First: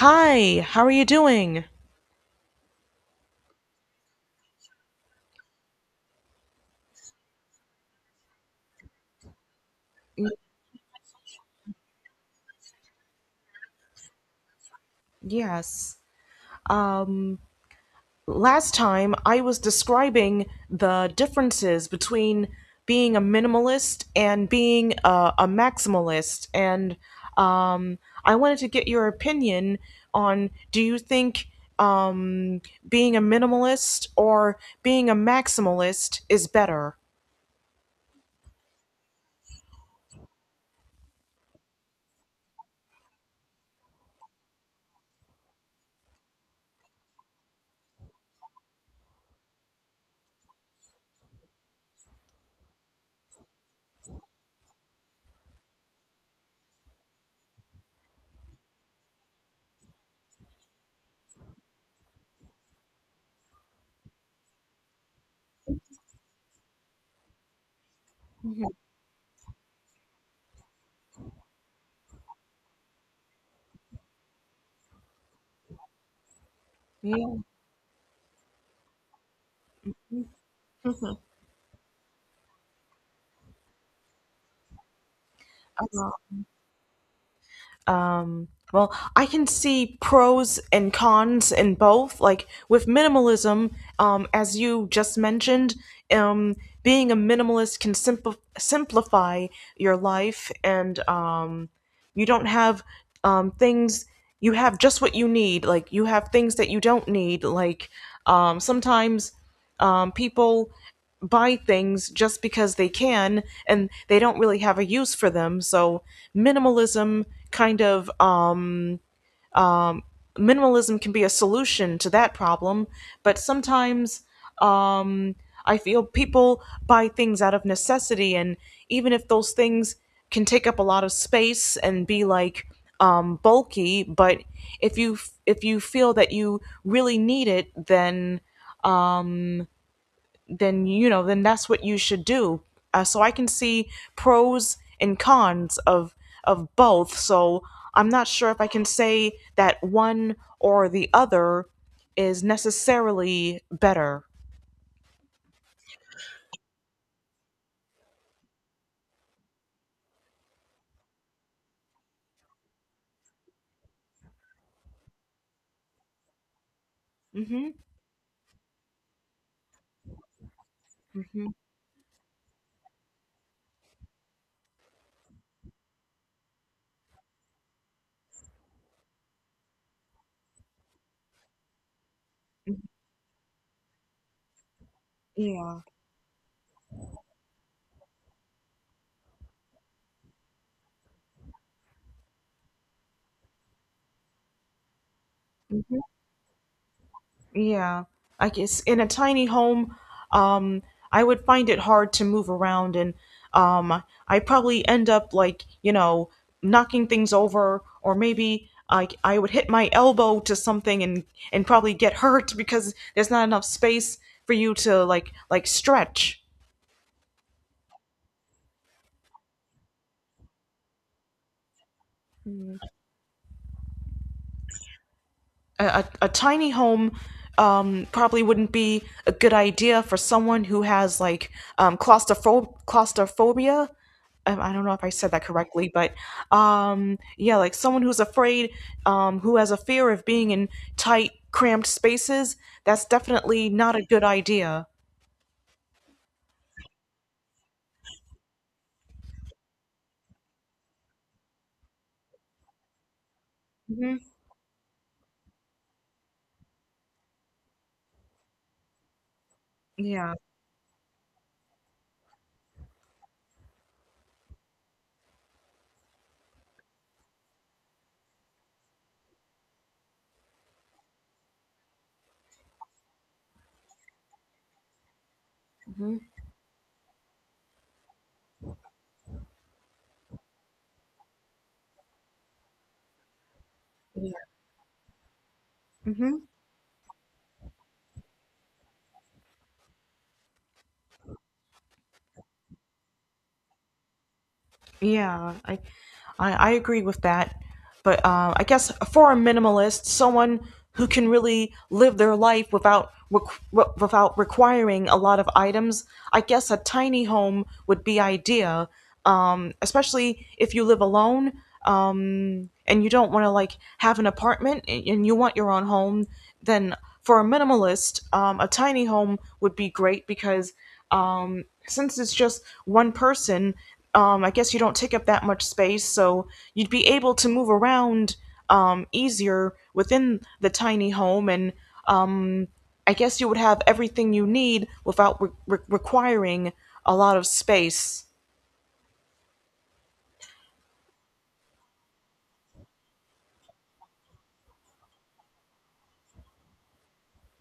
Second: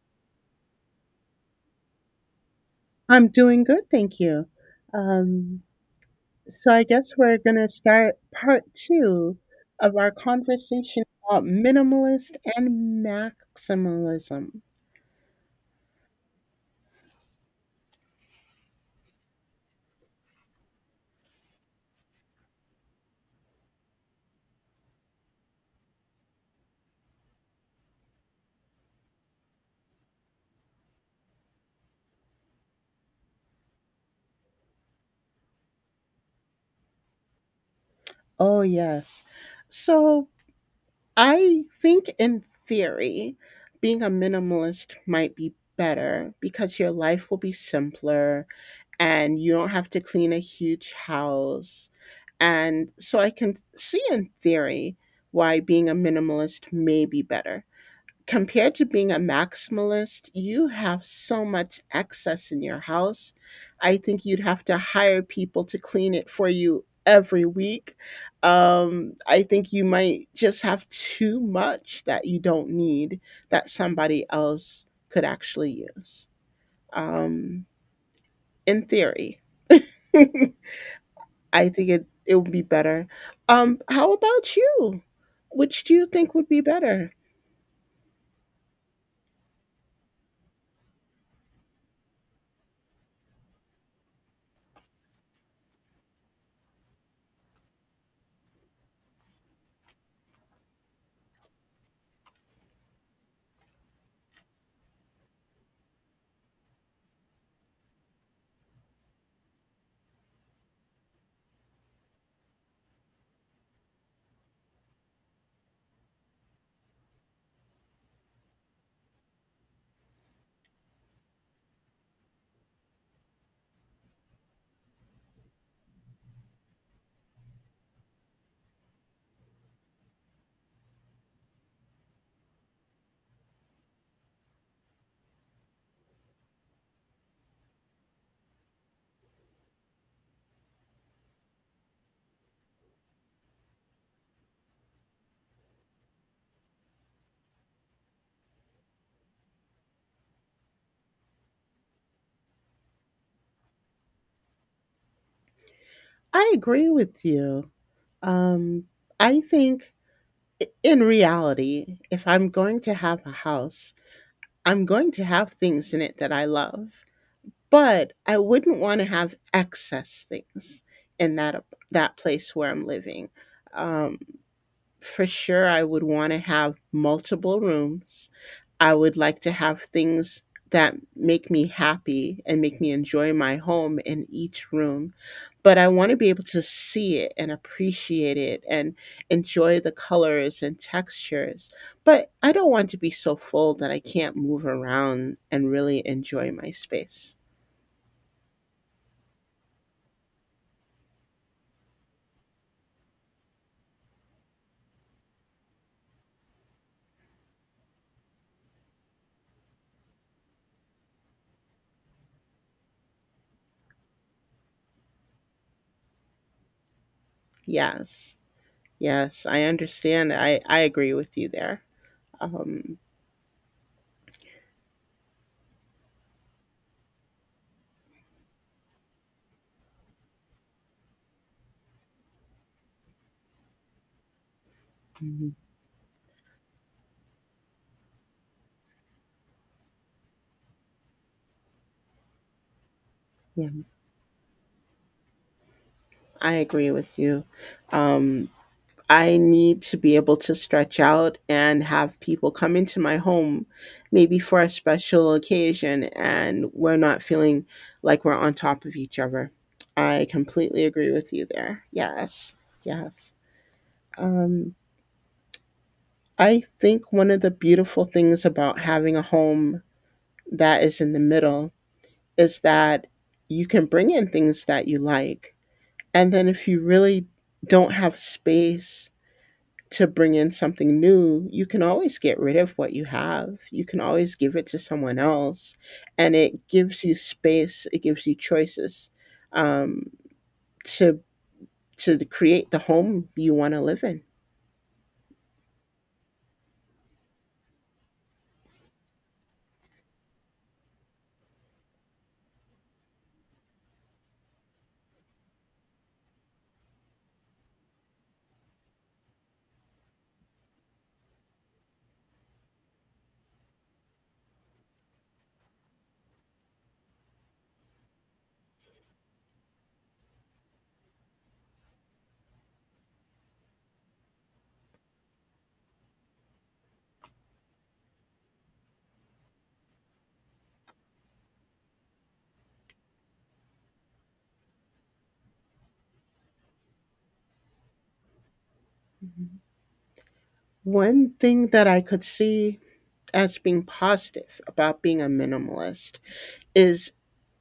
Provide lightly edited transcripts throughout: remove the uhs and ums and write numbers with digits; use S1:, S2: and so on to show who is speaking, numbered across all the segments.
S1: Hi, how are you doing?
S2: I'm doing good, thank you. Um, so I guess we're going to start part two of our conversation about minimalist and maximalism.
S1: Yes. Last time I was describing the differences between being a minimalist and being a maximalist, and um, I wanted to get your opinion on do you think um, being a minimalist or being a maximalist is better?
S2: Oh, yes. So I think in theory, being a minimalist might be better because your life will be simpler and you don't have to clean a huge house. And so I can see in theory why being a minimalist may be better compared to being a maximalist, you have so much excess in your house. I think you'd have to hire people to clean it for you every week.
S1: Mhm.
S2: I think you might just have too much that you don't need that somebody else could actually use.
S1: Yeah.
S2: Um, in theory,
S1: Mhm.
S2: I think it would be better. How about you? Which do you think would be better?
S1: um well, I can see pros and cons in both, like with minimalism, as you just mentioned. um Being a minimalist can simplify your life, and you don't have things. You have just what you need, like you have things that you don't need, like sometimes people buy things just because they can and they don't really have a use for them, so minimalism kind of. Minimalism can be a solution to that problem, but sometimes, um, I feel people buy things out of necessity, and even if those things can take up a lot of space and be like bulky, but if you if you feel that you really need it, um, then you know then that's what you should do. So I can see pros and cons of both. So I'm not sure if I can say that one or the other is necessarily better.
S2: I agree with you. Um, I think in reality, if I'm going to have a house, I'm going to have things in it that I love,
S1: Mm-hmm.
S2: but I wouldn't want to have excess things in
S1: Mm-hmm.
S2: that that place where I'm living. Um, for sure, I would want to have multiple rooms. I would like to have things that make me happy and make me enjoy my home in each room. But
S1: Yeah.
S2: I want to be able to see it and appreciate it and enjoy the colors and textures. But I don't want to be so full that I can't move around and really enjoy my space.
S1: Yeah, I guess in a tiny home, um, I would find it hard to move around, and um, I probably end up like you know knocking things over, or maybe I would hit my elbow to something and probably get hurt because there's not enough space for you to like stretch.
S2: Yes. Yes, I understand. I agree with you there. Um,
S1: A tiny home probably wouldn't be a good idea for someone who has like claustrophobia. I don't know if I said that
S2: mhm.
S1: correctly, but yeah, like someone who's afraid, who has a fear of being in tight, cramped spaces. That's
S2: Yeah,
S1: definitely not a good idea.
S2: I agree with you. Um, I need to be able to stretch out and have people come into my home,
S1: Hmm.
S2: maybe for a special occasion, and we're not feeling like we're on top of each other. I
S1: Yeah.
S2: completely agree with you there. Yes, yes. Um, I think one of the beautiful things about having a home that is in the middle is that you can bring in things that you like.
S1: Hmm.
S2: And then if you really don't have space to bring in something new, you can always get rid of what you have. You can always
S1: Yeah.
S2: give it to someone else. And
S1: Hmm.
S2: it gives you space, it gives you choices, um, to, to create the home you want to live in.
S1: Yeah, I agree with that. But I guess for a minimalist, someone who can really live their life without requ- w- without requiring a lot of items, I guess a tiny home would be idea. Especially if you live alone and you don't want to like have an apartment and you want your own home, then for a minimalist, a tiny home would be great because since it's just one person, I guess you don't take up that much space, so you'd be able to move around easier within the tiny home, and um, I guess you would have everything you need without re- re- requiring a lot of space.
S2: Mhm. One thing that I could see as being positive about being a minimalist is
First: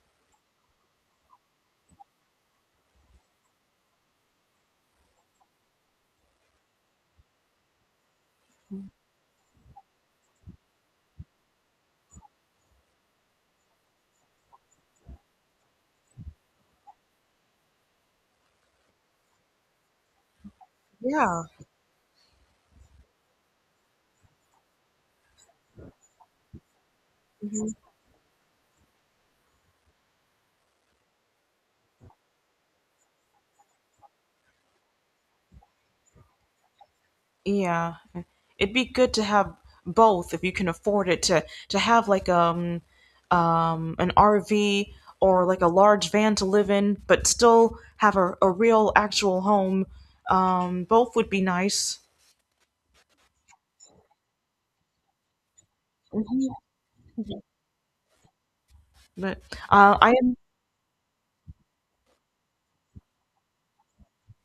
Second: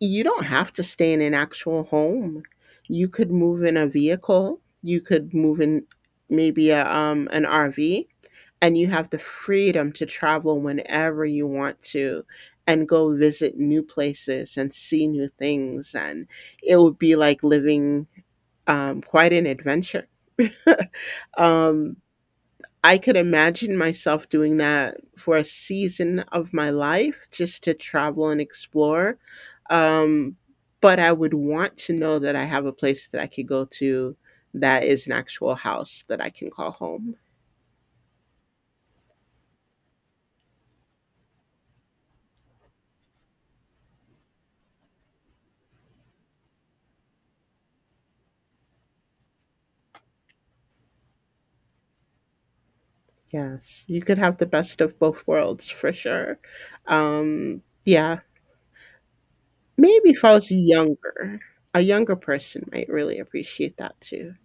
S2: you don't have to stay in an actual home. You could move in a vehicle, you could move in maybe an RV, and you have the freedom to travel whenever you want to and go visit new places and see new things, and it would be like living, quite an adventure.
S1: Yeah.
S2: um, I could imagine myself doing that for a season of my life just to travel and explore. um, but I would want to know that I have a place that I could go to, that is an actual house that I can call home.
S1: Yeah, and it'd be good to have both if you can afford it to have like an RV or like a large van to live in, but still have a real actual home. Both would be nice.
S2: Yes, you could have the best of both worlds for sure. Yeah,
S1: But
S2: maybe
S1: I
S2: if I was younger, a younger person might really appreciate that too.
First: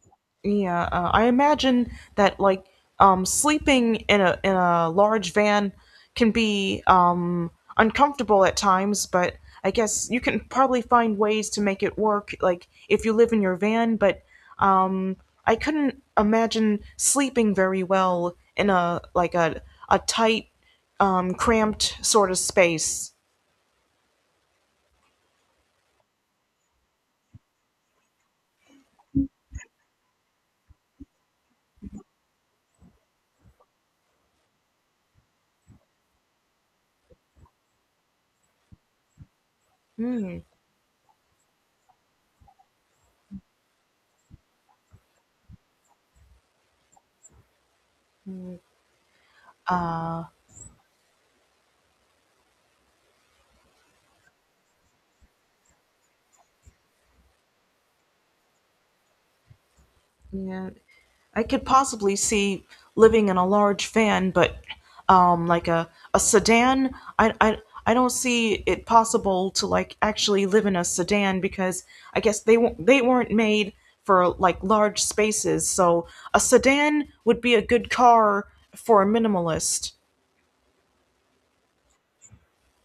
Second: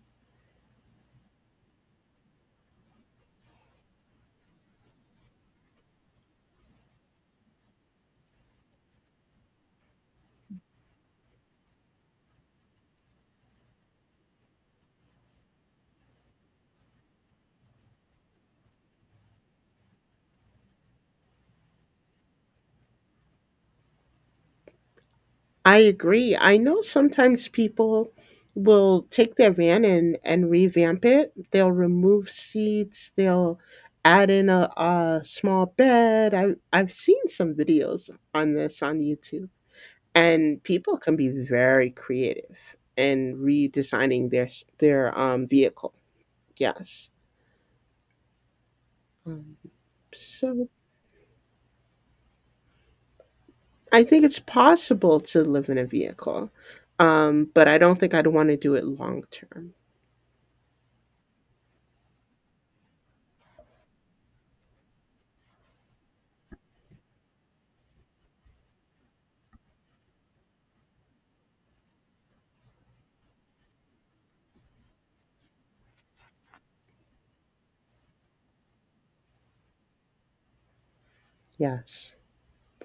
S1: Yeah, I imagine that like sleeping in a large van can be uncomfortable at times, but I guess you can probably find ways to make it work, like if you live in your van. But um, I couldn't imagine sleeping very well in a like a tight, cramped sort of space.
S2: I agree. I know sometimes people will take their van and revamp it. They'll remove seats, they'll add in a small bed. I've seen some videos on this on YouTube,
S1: Hmm.
S2: and people can be very creative in redesigning their their vehicle. Yes. Um,
S1: Uh,
S2: so I think it's possible to live in a vehicle, but I don't think I'd want to do it long term.
S1: yeah, I could possibly see living in a large van, but like a sedan, I don't see it possible to like actually live in a sedan because I guess they won't they weren't made for like large spaces. So a sedan would be a good car for a minimalist.
S2: Yes,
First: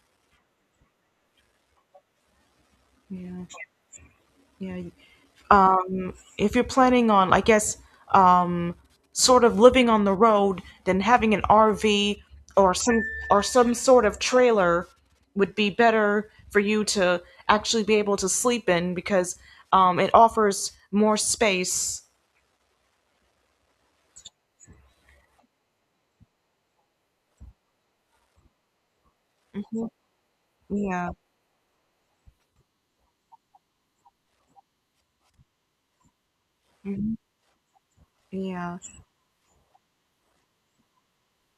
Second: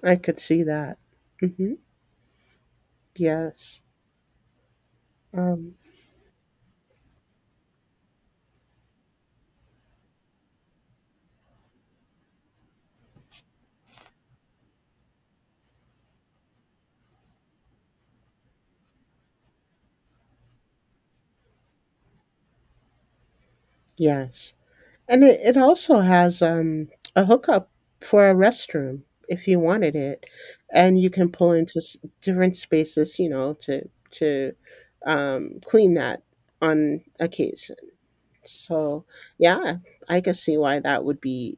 S2: I could see that. Hmm.
S1: Yeah,
S2: Yes.
S1: yeah.
S2: Um,
S1: If you're planning on, I guess, um, sort of living on the road, then having an RV or some sort of trailer would be better for you to actually be able to sleep in because it offers more space.
S2: yes. And it also has, a hookup for a restroom if you
S1: Mhm.
S2: wanted it. And you
S1: Yeah.
S2: can pull into different spaces, you know, to, clean that on
S1: Mhm.
S2: occasion.
S1: Yeah.
S2: So, yeah, I could see why that would be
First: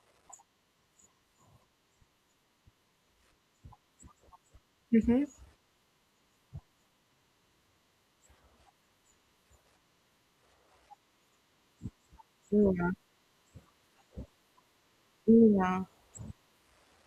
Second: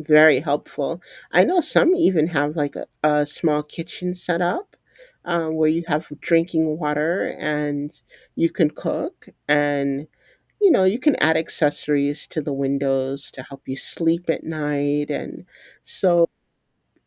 S2: very helpful. I know some even have like a small kitchen set up,
S1: Mhm.
S2: where you have drinking water and you can cook and, you know, you can add accessories to the
S1: Yeah.
S2: windows to help you sleep at night. And
S1: Yeah.
S2: so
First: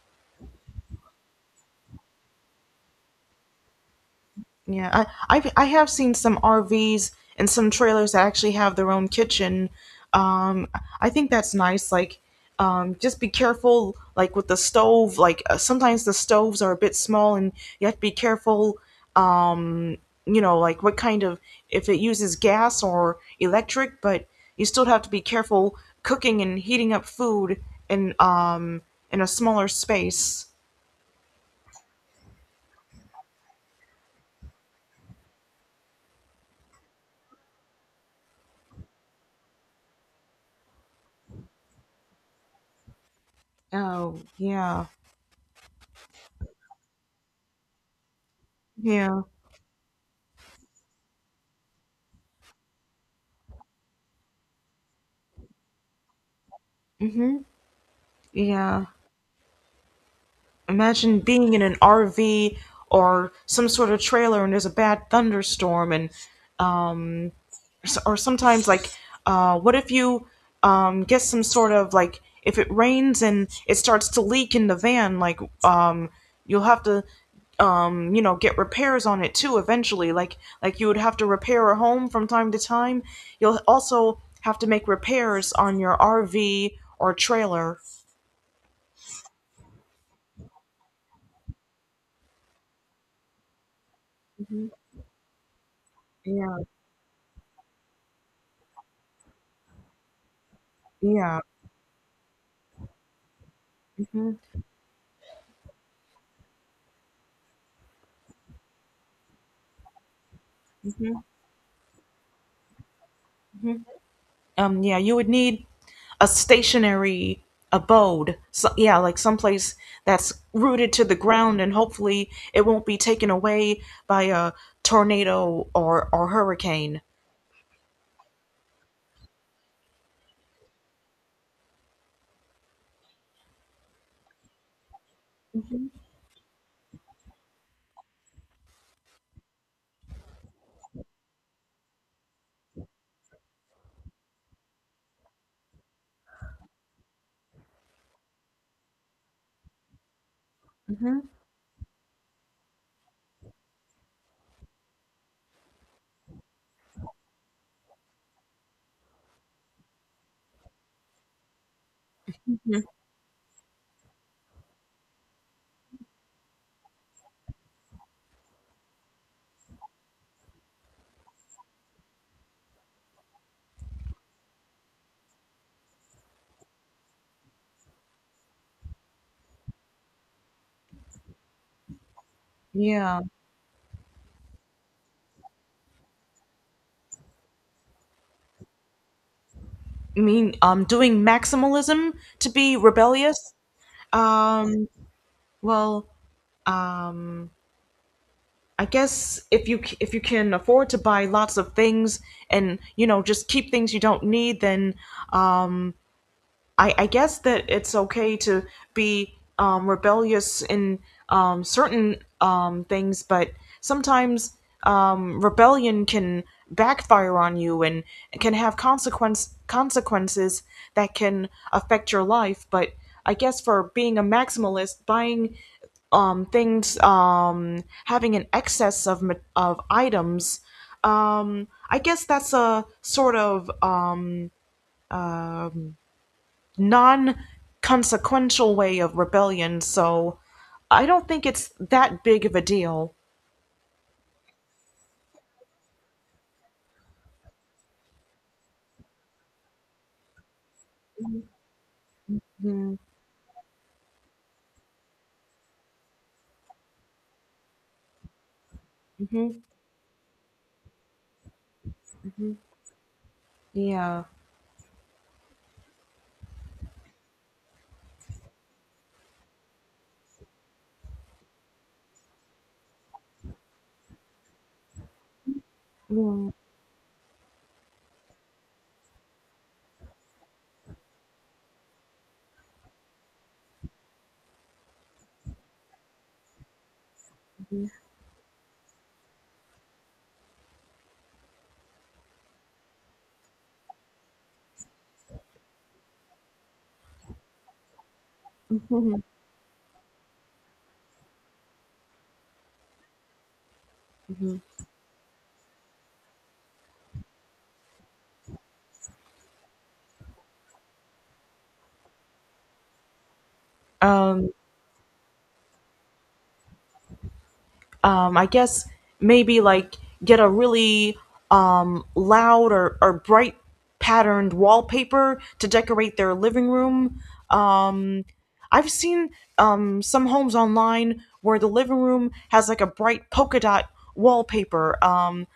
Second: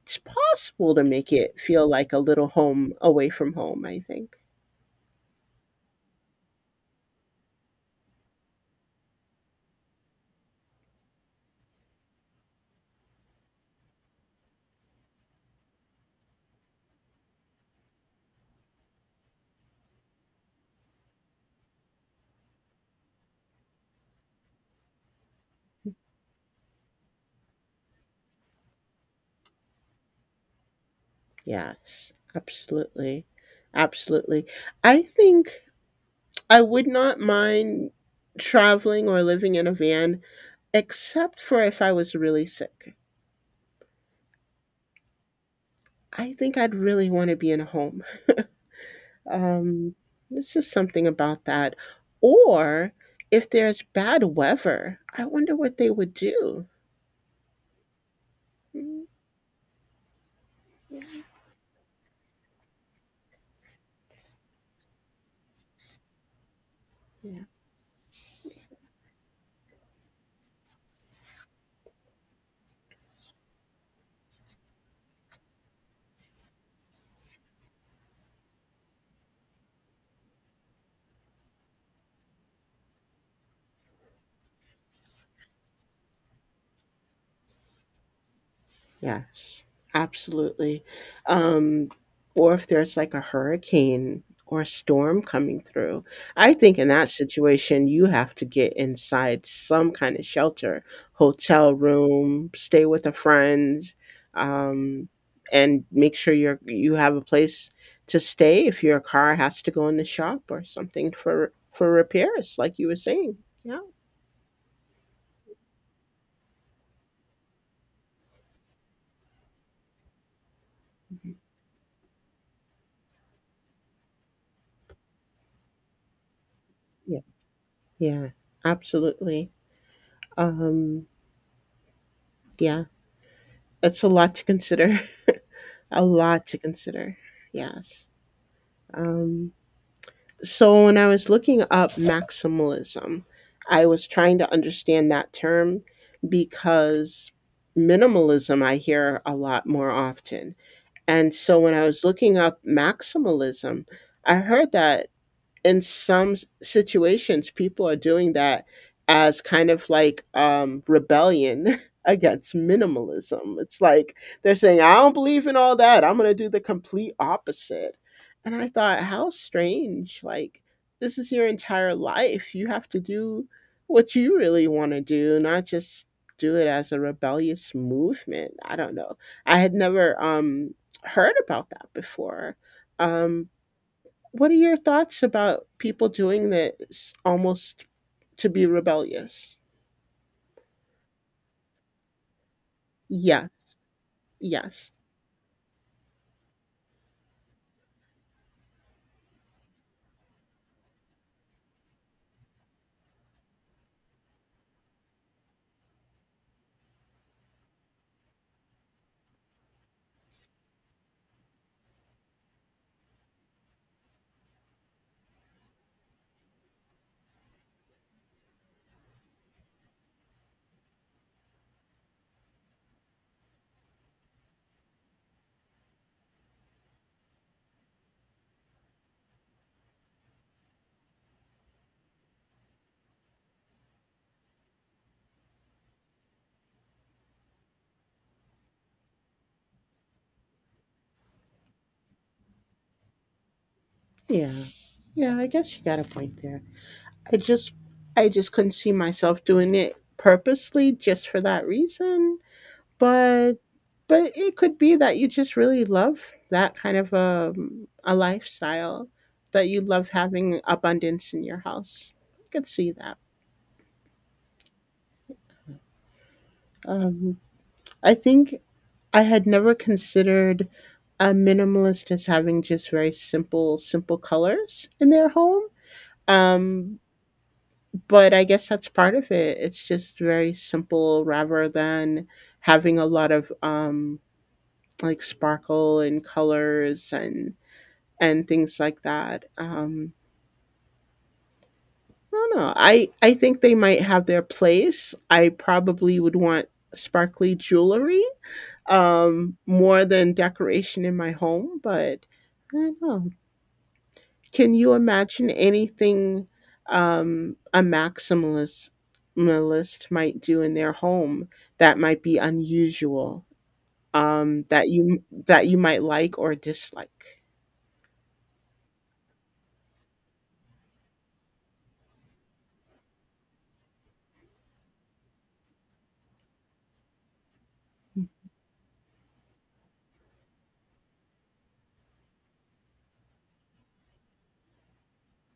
S2: it's possible to make it feel like a little home away from home, I think.
S1: Yeah, I've, I have seen some RVs and some trailers that actually have their own kitchen. Um, I think that's nice. Like, just be careful, like with the stove. Like sometimes the stoves are a bit small, and you have to be careful. Um, you know, like what kind of, if it uses gas or electric, but you still have to be careful cooking and heating up food in um in a smaller space.
S2: Yes, absolutely. Absolutely. I think I would not mind traveling or living in a van, except for if I was really sick.
S1: Oh yeah,
S2: I think I'd really want to be in a home.
S1: yeah,
S2: Um, there's just something about that. Or if there's bad weather, I wonder what they would do.
S1: mm-hmm, yeah.
S2: Mm,
S1: Imagine being in an RV or some sort of trailer and there's a bad thunderstorm and um
S2: yeah.
S1: or sometimes like what if you get some sort of like if it rains and it starts to leak in the van, you'll have to, you know, get repairs on it too eventually, like you would have to repair a home from time to time, you'll also have to make repairs on your RV or trailer.
S2: Yes, absolutely. Um, or if there's like a hurricane or a storm coming through, I
S1: Yeah,
S2: think in that situation, you have to get inside some kind of shelter,
S1: yeah,
S2: hotel room, stay with a friend,
S1: mhm,
S2: um, and make sure you're you have a place to stay if your car has to go in the shop or something
S1: mhm.
S2: for repairs, like you were saying. Yeah,
S1: Mhm. Yeah, you would need a stationary abode. So, yeah, like someplace that's rooted to the ground, and hopefully it won't be taken away by a tornado or hurricane.
S2: yeah, yeah, absolutely. Um, yeah. That's a lot to consider.
S1: Hmm.
S2: A lot to consider. Yes. Um, so when I was looking up maximalism, I was trying to understand that term because minimalism I hear a lot more often.
S1: Hmm.
S2: And so when I was looking up maximalism, I heard that in some situations people are doing that as kind of like rebellion against minimalism. It's like they're saying, I don't believe in all that, I'm going to do the complete opposite. And I thought, how strange, like this is your entire life, you have to do what you really want to do, not just do it as a rebellious movement. I don't know. I had never, heard about that before.
S1: Yeah,
S2: um what are your thoughts about people doing this almost to be rebellious?
S1: I mean, doing maximalism to be rebellious.
S2: Yes.
S1: Um,
S2: Yes.
S1: well, I guess if you if you can afford to buy lots of things and you know just keep things you don't need, then um. I guess that it's okay to be rebellious in certain things, but sometimes rebellion can backfire on you and can have consequences that can affect your life. But I guess for being a maximalist, buying things, having an excess of of items, I guess that's a sort of um non-consequential way of rebellion, so I don't think it's that big of a deal.
S2: Yeah. Yeah, I guess you got a point there. I just I just couldn't see myself doing it purposely just for that reason,
S1: Mm-hmm.
S2: but but it could be that you just really love that kind of a lifestyle,
S1: Hmm.
S2: that you love having abundance in your house. I could see that.
S1: Yeah.
S2: Um I think I had never considered a minimalist as having just very simple simple colors in their home.
S1: Mm-hmm.
S2: Um, but I guess that's part of it. It's just very simple rather than having a lot of, like sparkle and colors and things like that. I don't know. I think they might have their place. I probably would want sparkly jewelry,
S1: Hmm.
S2: more than decoration in my home. But I don't know.
S1: Hmm.
S2: Can you imagine anything, a maximalist maximalist might do in their home that might be unusual,
S1: Um,
S2: that you might like or dislike?
S1: I guess maybe like get a really loud or bright patterned wallpaper to decorate their living room. Um, I've seen some homes online where the living room has like a bright polka dot wallpaper.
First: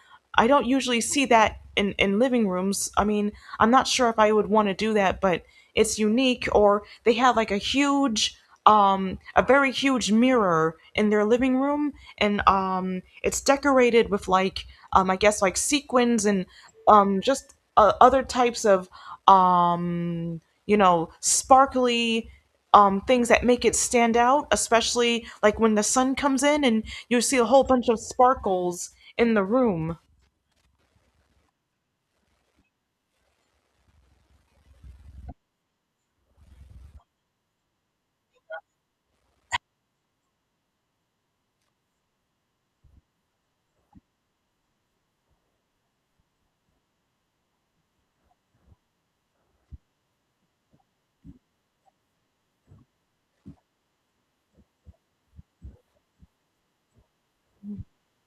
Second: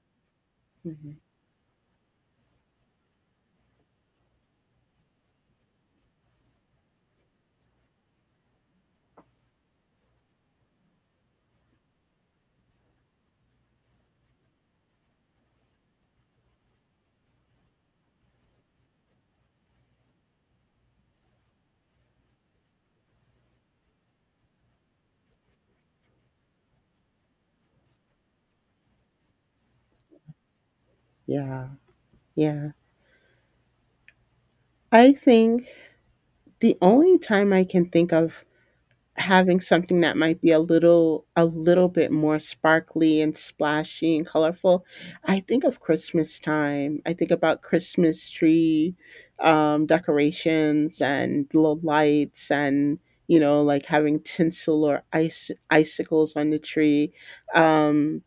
S1: I don't usually
S2: Mhm.
S1: see that in living rooms. I mean, I'm not sure if I would want to do that, but it's unique. Or they have like a huge, a very huge mirror in their living room, and it's decorated with like, I guess like sequins and just other types of, you know, sparkly things that make it stand out, especially like when the sun comes in and you see a whole bunch of sparkles in the room.
S2: Yeah, yeah. I think the only time I can think of having something that might be a little bit more sparkly and splashy and colorful. I think of Christmas time. I think about Christmas tree, decorations and little lights and, you know, like having tinsel or ice icicles on the tree. Um,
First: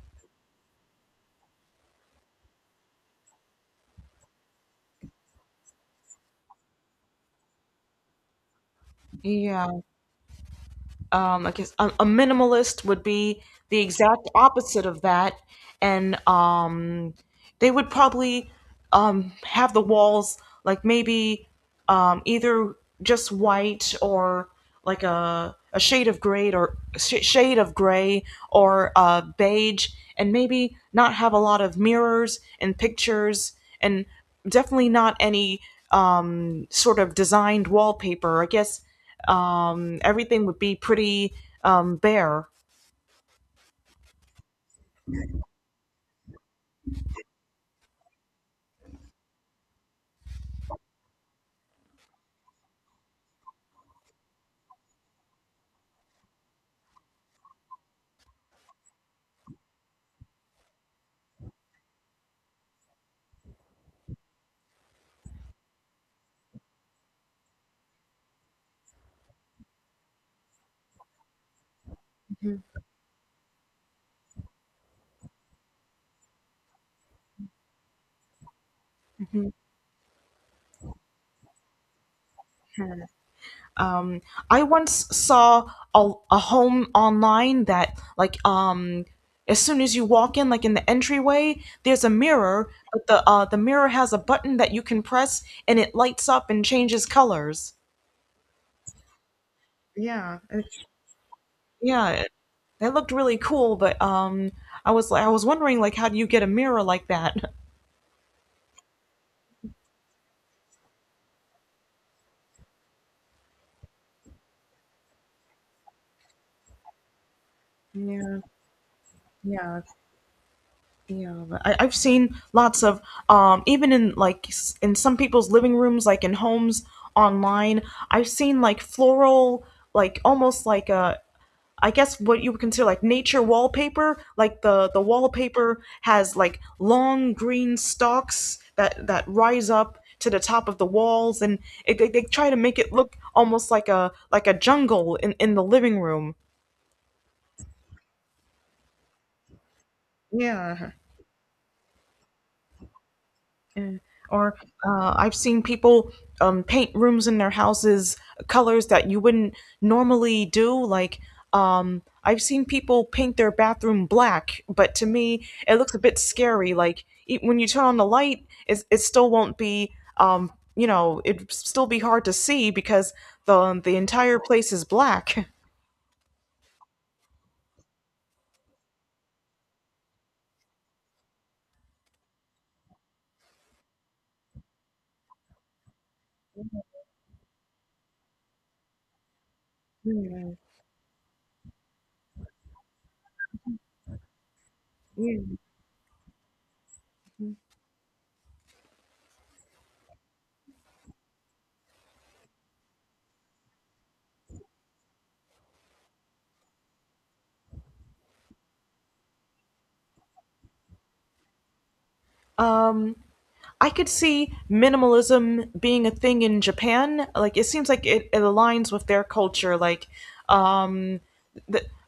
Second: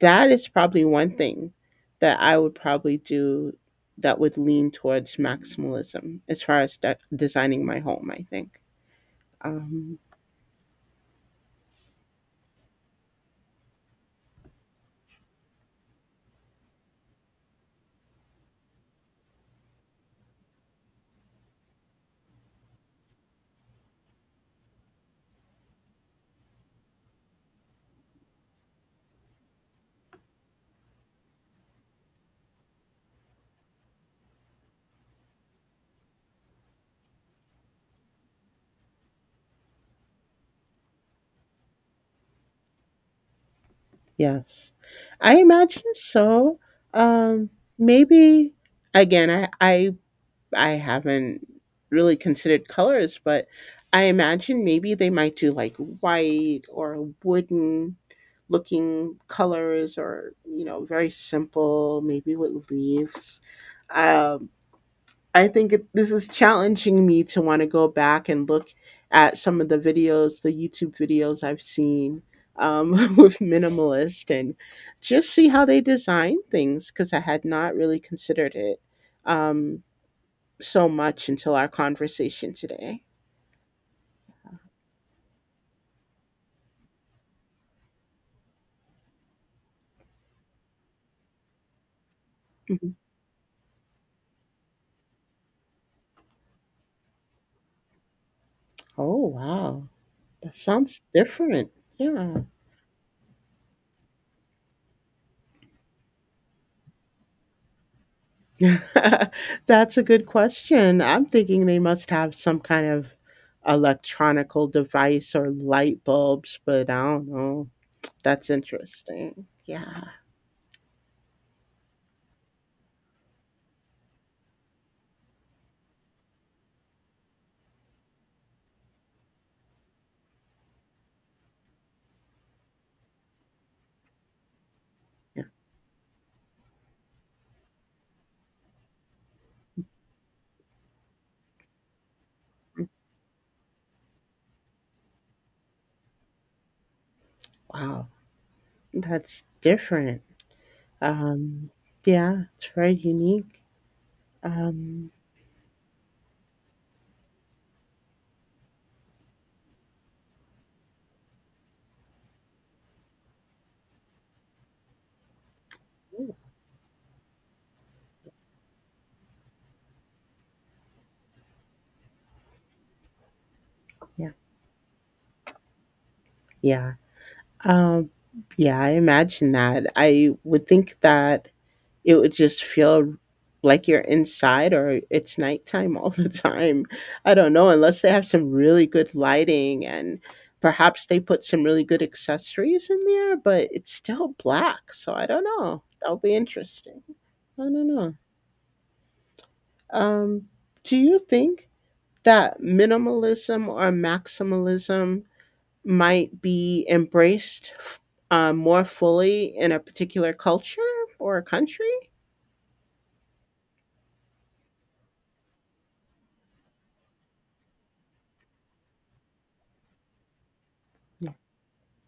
S2: that is probably one thing that I would probably do that would lean towards maximalism as far as designing my home, I think.
S1: Yeah,
S2: Um,
S1: I guess a minimalist would be the exact opposite of that, and they would probably have the walls like maybe either just white or like a shade of gray or shade of gray or beige, and maybe not have a lot of mirrors and pictures and definitely not any sort of designed wallpaper, I guess. Everything would be pretty bare.
S2: Yes. I imagine so. Um, Maybe again, I haven't really considered colors, but I imagine maybe they might do like white or wooden looking colors, or you know, very simple, maybe with leaves. Um, I think it, this is challenging me to want to go back and look at some of the videos, the YouTube videos I've seen,
S1: Mm-hmm,
S2: with minimalist, and just see how they design things because I had not really considered it,
S1: mm-hmm.
S2: um, so much until our conversation today.
S1: Um, I once saw a home online that like as soon as you walk in, like in the entryway, there's a mirror,
S2: Mhm.
S1: but the mirror has a button that you can press and it lights up and changes colors.
S2: Oh wow,
S1: yeah
S2: that
S1: it's-
S2: sounds different.
S1: yeah, it,
S2: Yeah.
S1: that looked really cool, but I was like I was wondering, like how do you get a mirror like that?
S2: That's a good question. I'm thinking they must have some kind of electronical device or light bulbs, but I don't know.
S1: Yeah.
S2: That's interesting.
S1: Yeah.
S2: Yeah.
S1: Yeah, but I've seen lots of even in like in some people's living rooms, like in homes online. I've seen like floral, like almost like a, I guess what you would consider like nature wallpaper. Like the
S2: Yeah.
S1: wallpaper has like long green stalks that rise up to the top of the walls, and it, they try to make it look almost like a jungle in the living room.
S2: Wow. That's different.
S1: Yeah.
S2: Um, yeah, it's very unique.
S1: Yeah. Or
S2: Um,
S1: I've seen people paint rooms in their houses colors that you wouldn't normally do. Like I've seen people paint their bathroom black, but to me it looks a bit scary. Like e when you turn on the light, it still won't be um, you know, it'd still be hard to see because the
S2: yeah.
S1: entire place is black.
S2: Yeah. Um, yeah, I imagine that. I would think that it would just feel like you're inside or it's nighttime all the time. I don't know, unless they have some really good lighting and perhaps they put some really good accessories in there, but it's still black, so I
S1: Yeah.
S2: don't know. That'll be interesting. I don't know. Um, do you think that minimalism or maximalism might be embraced more fully in a particular culture or a country?
S1: Um, I could see minimalism being a thing in Japan. Like it seems like it aligns with their culture. Like um,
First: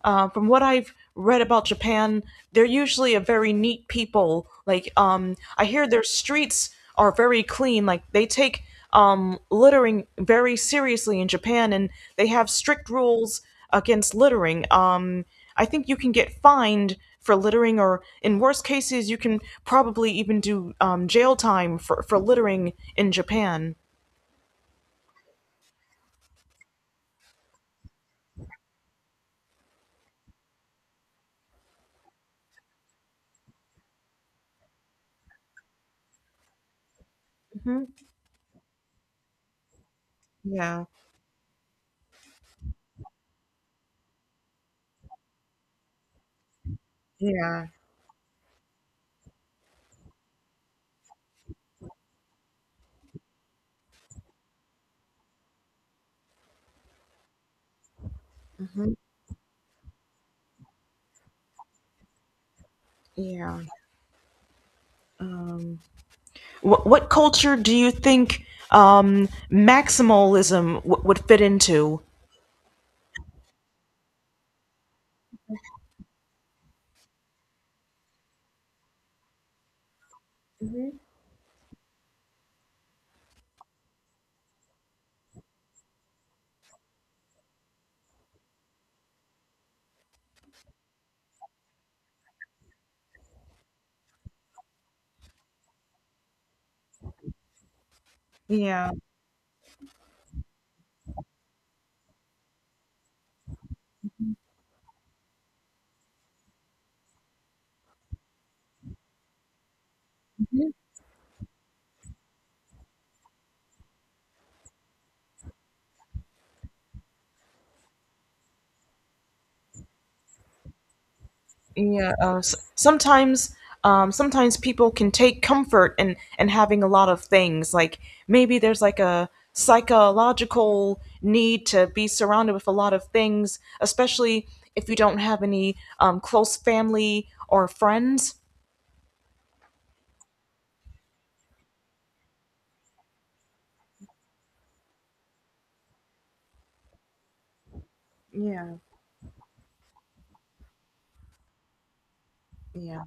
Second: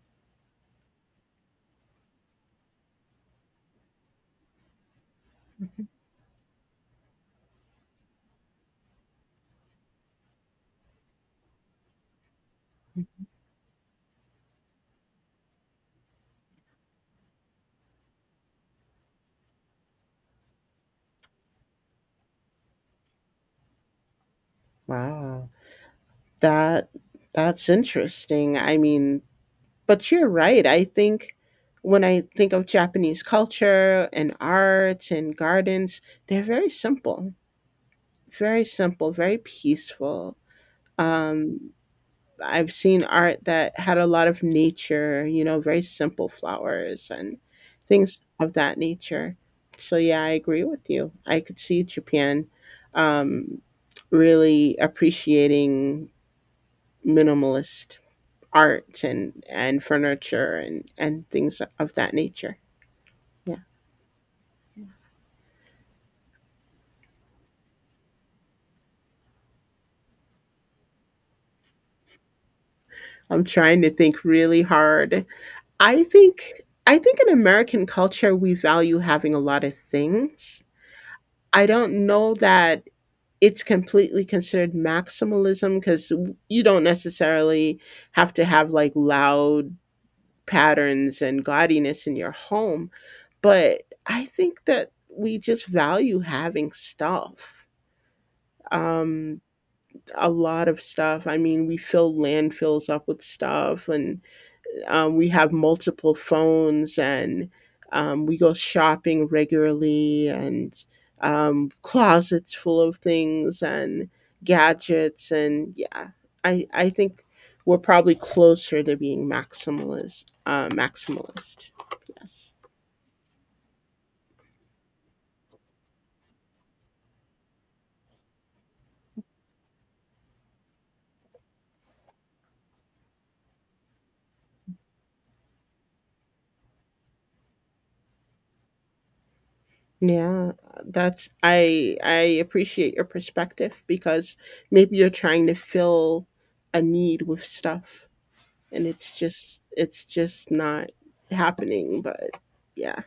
S1: from what I've read about Japan, they're usually a very neat people. Like, I
S2: Yeah.
S1: hear their streets are very clean. Like, they take littering very seriously in Japan, and they have strict rules against littering. I think you can get fined for littering, or in worst cases, you can probably even do jail time for littering in Japan.
S2: Wow. That that's interesting. I mean, but you're right. I think when I think of Japanese culture and art and gardens, they're very simple,
S1: Hmm.
S2: very simple, very peaceful.
S1: Yeah,
S2: Um, I've seen art that had a lot of nature, you know, very simple flowers and
S1: yeah,
S2: things of that nature. So yeah, I agree with you. I could see Japan, um, really appreciating minimalist art and furniture and things of that nature. Yeah.
S1: yeah. What culture do you think maximalism would fit into?
S2: I'm trying to think really hard. I think I think in American culture we value having a lot of things. I don't know that it's completely considered maximalism cuz you don't necessarily have to have like loud patterns and gaudiness in your home, but I think that we just value having stuff.
S1: Yeah,
S2: Um a lot of stuff. I mean, we fill landfills up with stuff, and we have multiple phones, and we go shopping regularly, and closets full of things and gadgets, and yeah, I think we're probably closer to being maximalist. Maximalist,
S1: yeah.
S2: yes.
S1: Sometimes, sometimes people can take comfort in having a lot of things. Like maybe there's like a psychological need to be surrounded with a lot of things, especially if you don't have any close family or friends.
S2: Yeah, that's I appreciate your perspective because maybe you're trying to fill a need with stuff
S1: Yeah,
S2: and it's just not happening, but
S1: yeah,
S2: yeah.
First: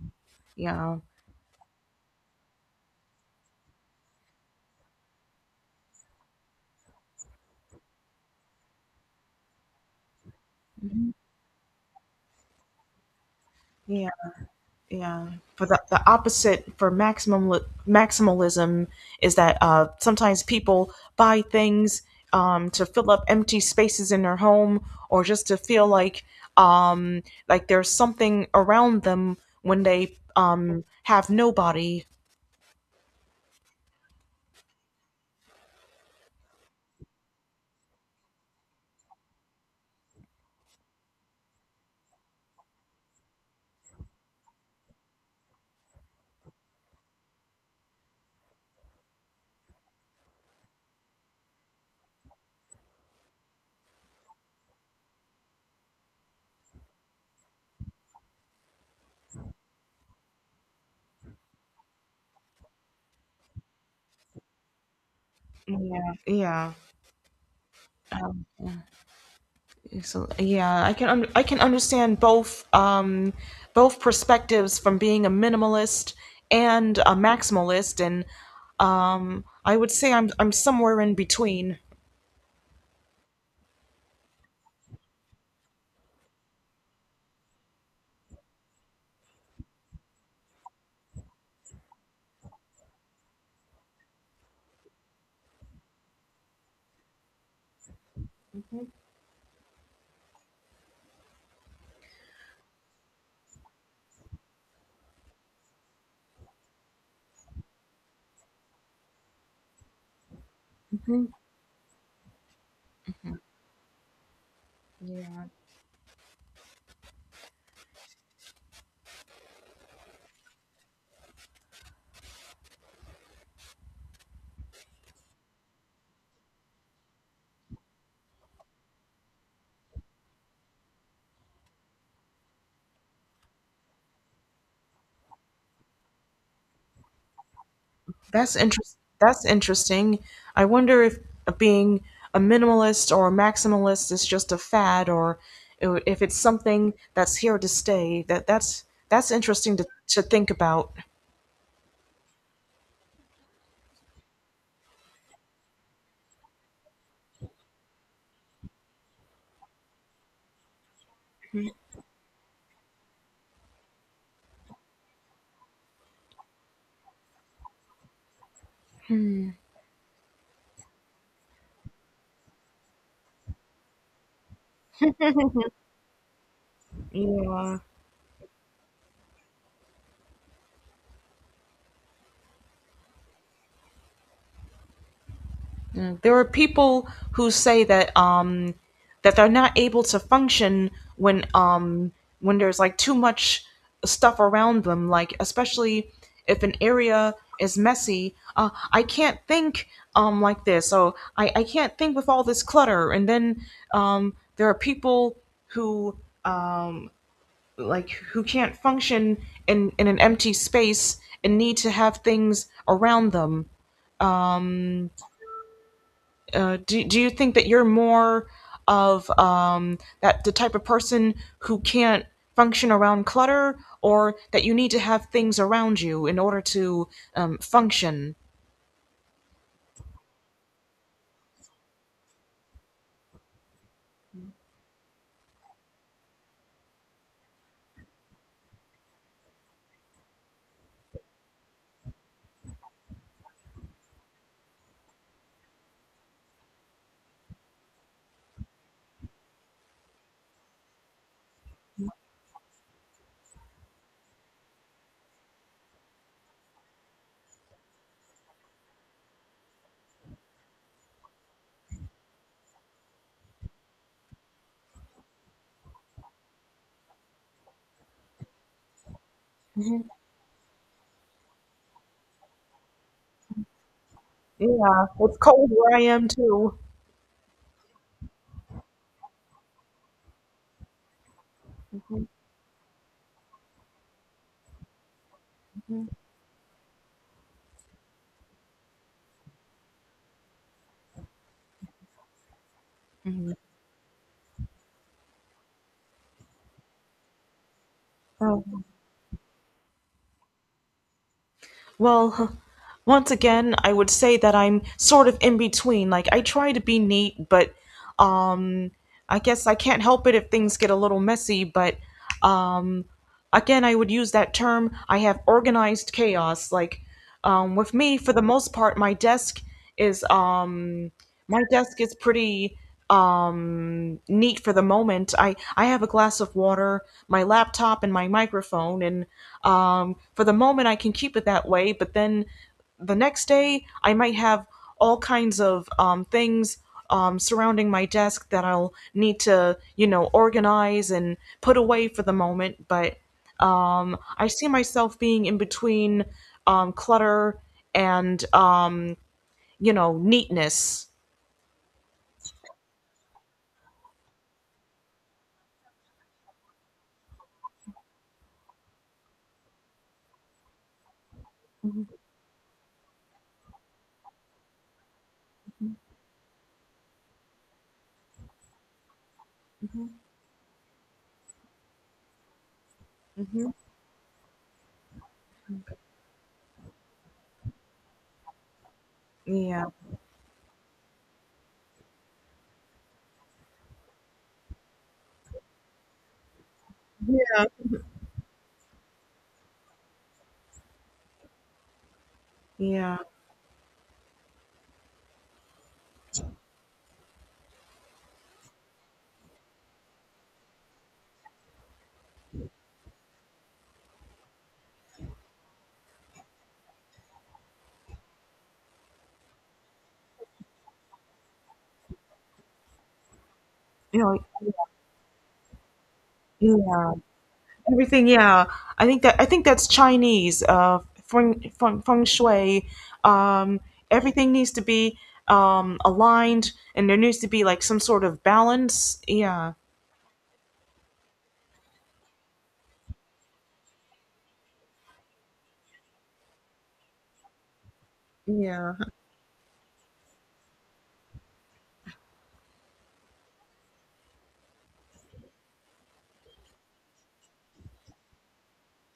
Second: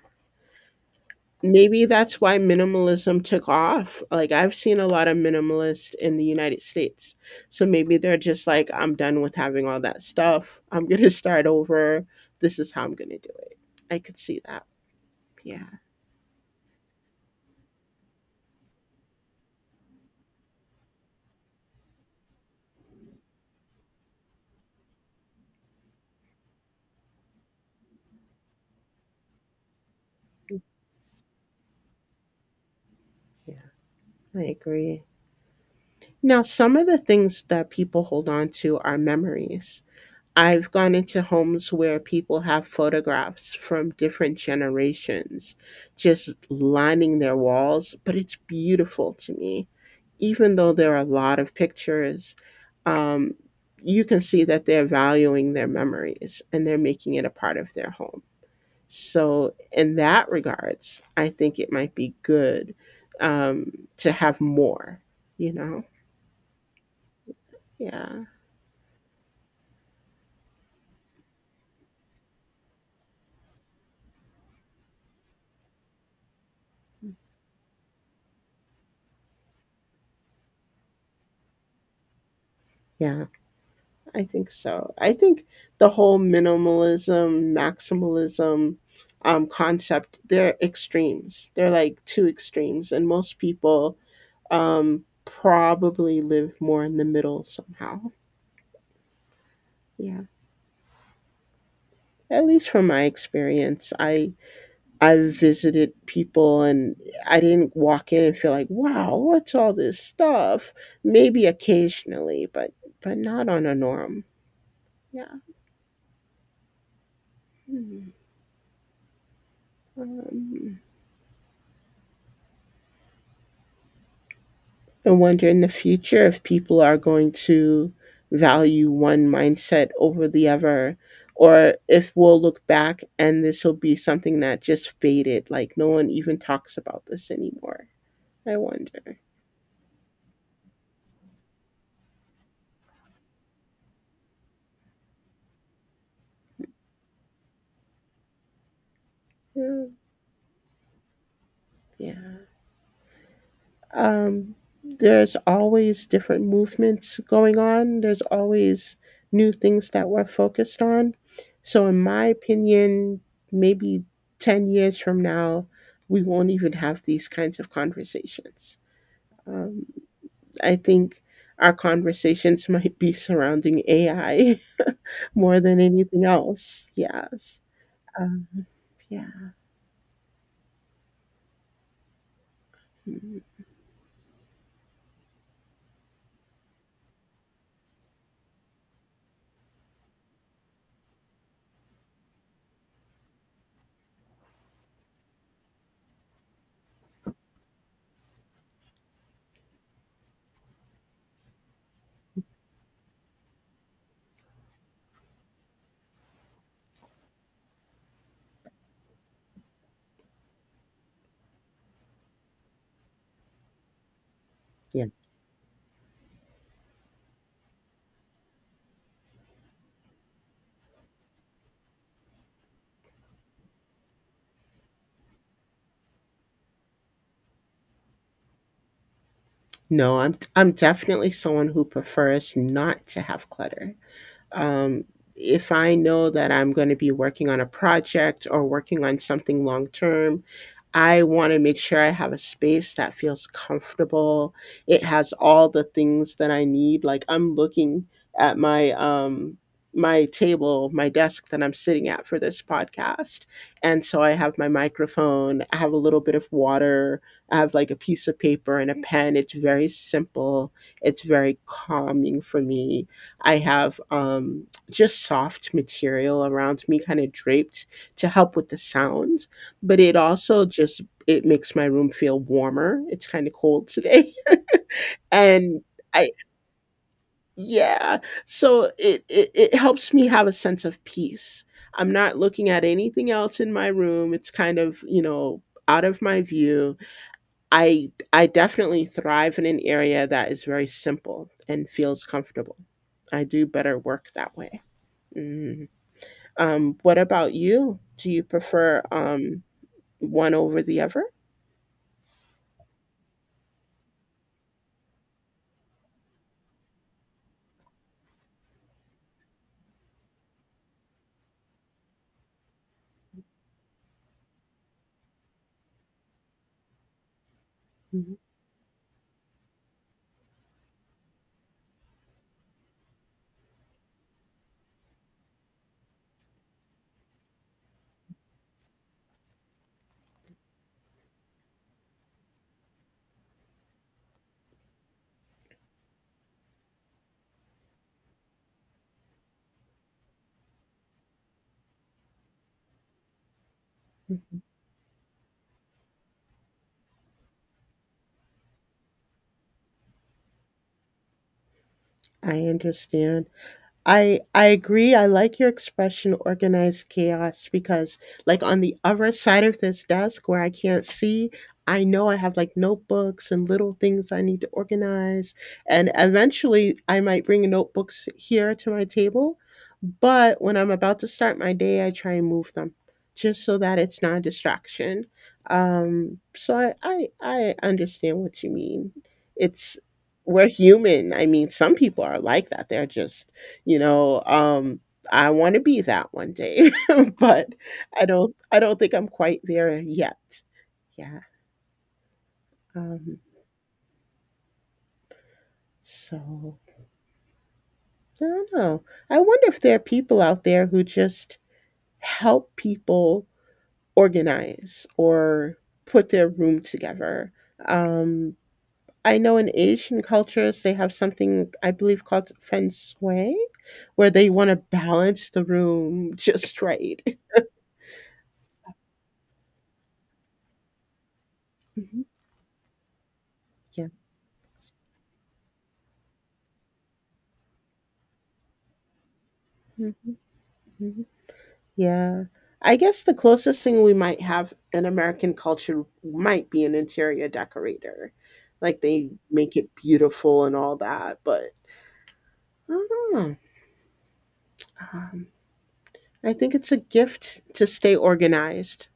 S1: yeah,
S2: Maybe that's why minimalism took off. Like I've seen a lot of minimalists in the United States. So maybe they're just like I'm done with having all that stuff. I'm going to start over. This is how I'm going to do it. I
S1: yeah.
S2: could see that.
S1: Yeah,
S2: Yeah.
S1: but the opposite for maximum maximalism is that sometimes people buy things to fill up empty spaces in their home or just to feel um, like there's something around them when they have nobody.
S2: Yeah. I agree. Now, some of the things that people hold on to are memories. I've gone into homes where people have photographs from different generations just lining their walls, but it's beautiful to me. Even though there are a lot of pictures, um, you can see that they're valuing their memories and they're making it a part of their home. So, in that regards, I think it might be good um, to have more, you know?
S1: Yeah, yeah.
S2: Yeah.
S1: Um, So yeah, I can I can understand both both perspectives from being a minimalist and a maximalist, and I would say I'm somewhere in between.
S2: Yeah, I think so. I think the whole minimalism, maximalism concept, they're extremes. They're like two extremes. And most people probably live more in the middle somehow. Yeah. At least from my experience, I visited people and I didn't walk in and feel like, wow, what's all this stuff?
S1: Mhm.
S2: Maybe occasionally, but not on a norm. Yeah. Hmm. Um, I wonder in the future if people are going to value one mindset over the other, or if we'll look back and this will be something that just faded, like no one even talks about this anymore. I wonder.
S1: That's interesting. I wonder if being a minimalist or a maximalist is just a fad, or if it's something that's here to stay. That's interesting to
S2: Yeah.
S1: think about.
S2: Yeah. um, there's always different movements going on. There's always new things that we're focused on. So, in my opinion, maybe 10 years from now, we won't even have these kinds of conversations. Um, I think our conversations might be surrounding AI more than anything else. Yes.
S1: Yeah.
S2: Um, yeah. Mm,
S1: There are people who say that that they're not able to function when um, when there's like too much stuff around them, like especially if an area is messy. I can't think like this, so I can't think with all this clutter. And then there are people who uh, like who can't function in an empty space and need to have things around them
S2: yeah.
S1: do you think that you're more of that the type of person who can't function around clutter or that you need to have things around you in order to function?
S2: No, I'm definitely someone who prefers not to have clutter. Um, if I know that I'm going to be working on a project or working on something long term, I want to make sure I have a space that feels comfortable. It has all the things that I need. Like I'm looking at my my table, my desk that I'm sitting at for this podcast. And so I have my microphone, I have a little bit of water, I have like a piece of paper and a pen. It's very simple. It's very calming for me. I have, just soft material around me kinda draped to help with the sounds, but it also just it makes my room feel warmer. It's kinda cold today.
S1: Yeah, it's cold
S2: And
S1: where I am
S2: I
S1: too.
S2: yeah. So it helps me have a sense of peace. I'm not looking at anything else in my room. It's kind of, you know, out of my view. I definitely thrive in an area that is very simple and feels comfortable. I do better work that way. Mm. What about you? Do you
S1: Um,
S2: prefer, one over the other?
S1: well, once again I would say that I'm sort of in between. Like, I try to be neat, but um, I guess I can't help it if things get a little messy, but um, again, I would use that term, I have organized chaos. Like with me, for
S2: Mhm,
S1: the most part, my desk is pretty neat for the moment. I have a glass of water, my laptop and my microphone, and for the moment I can keep it that way, but then the next day I might have all kinds of things surrounding my desk that I'll need to, you know, organize and put away for the moment. But I
S2: mhm.
S1: see myself being in between clutter and you know, neatness.
S2: I understand. I agree. I like your expression organized chaos because like on the other side of this desk where I can't see, I
S1: Mhm,
S2: know I have like notebooks and little things I need to organize and eventually I might bring notebooks here to my table,
S1: mhm,
S2: but when I'm about to start my day, I try and move them
S1: mhm,
S2: just
S1: mhm.
S2: so that it's not a distraction. So I understand what you mean.
S1: Yeah,
S2: It's we're human. I mean, some people are like that. They're just you know, um, I want to be that one day,
S1: yeah,
S2: but I don't think I'm quite there yet. Yeah.
S1: yeah,
S2: Um, so I don't know. I wonder if there are people out there who just help people organize or put their room together. Um, I know in Asian cultures they have something I believe called feng shui,
S1: you
S2: where
S1: know,
S2: they want to balance the room just
S1: yeah,
S2: right.
S1: everything. Yeah, I think that I think that's Chinese.
S2: Mhm.
S1: Feng shui. Um,
S2: Yeah.
S1: Everything needs to be aligned, and there needs to be like some sort of balance. Yeah.
S2: Mhm. Mhm. Yeah. I guess the closest thing we might have in American culture might be an interior decorator.
S1: Yeah.
S2: Like, they make it beautiful and all that, but I don't know. Um, I think it's a gift to stay organized.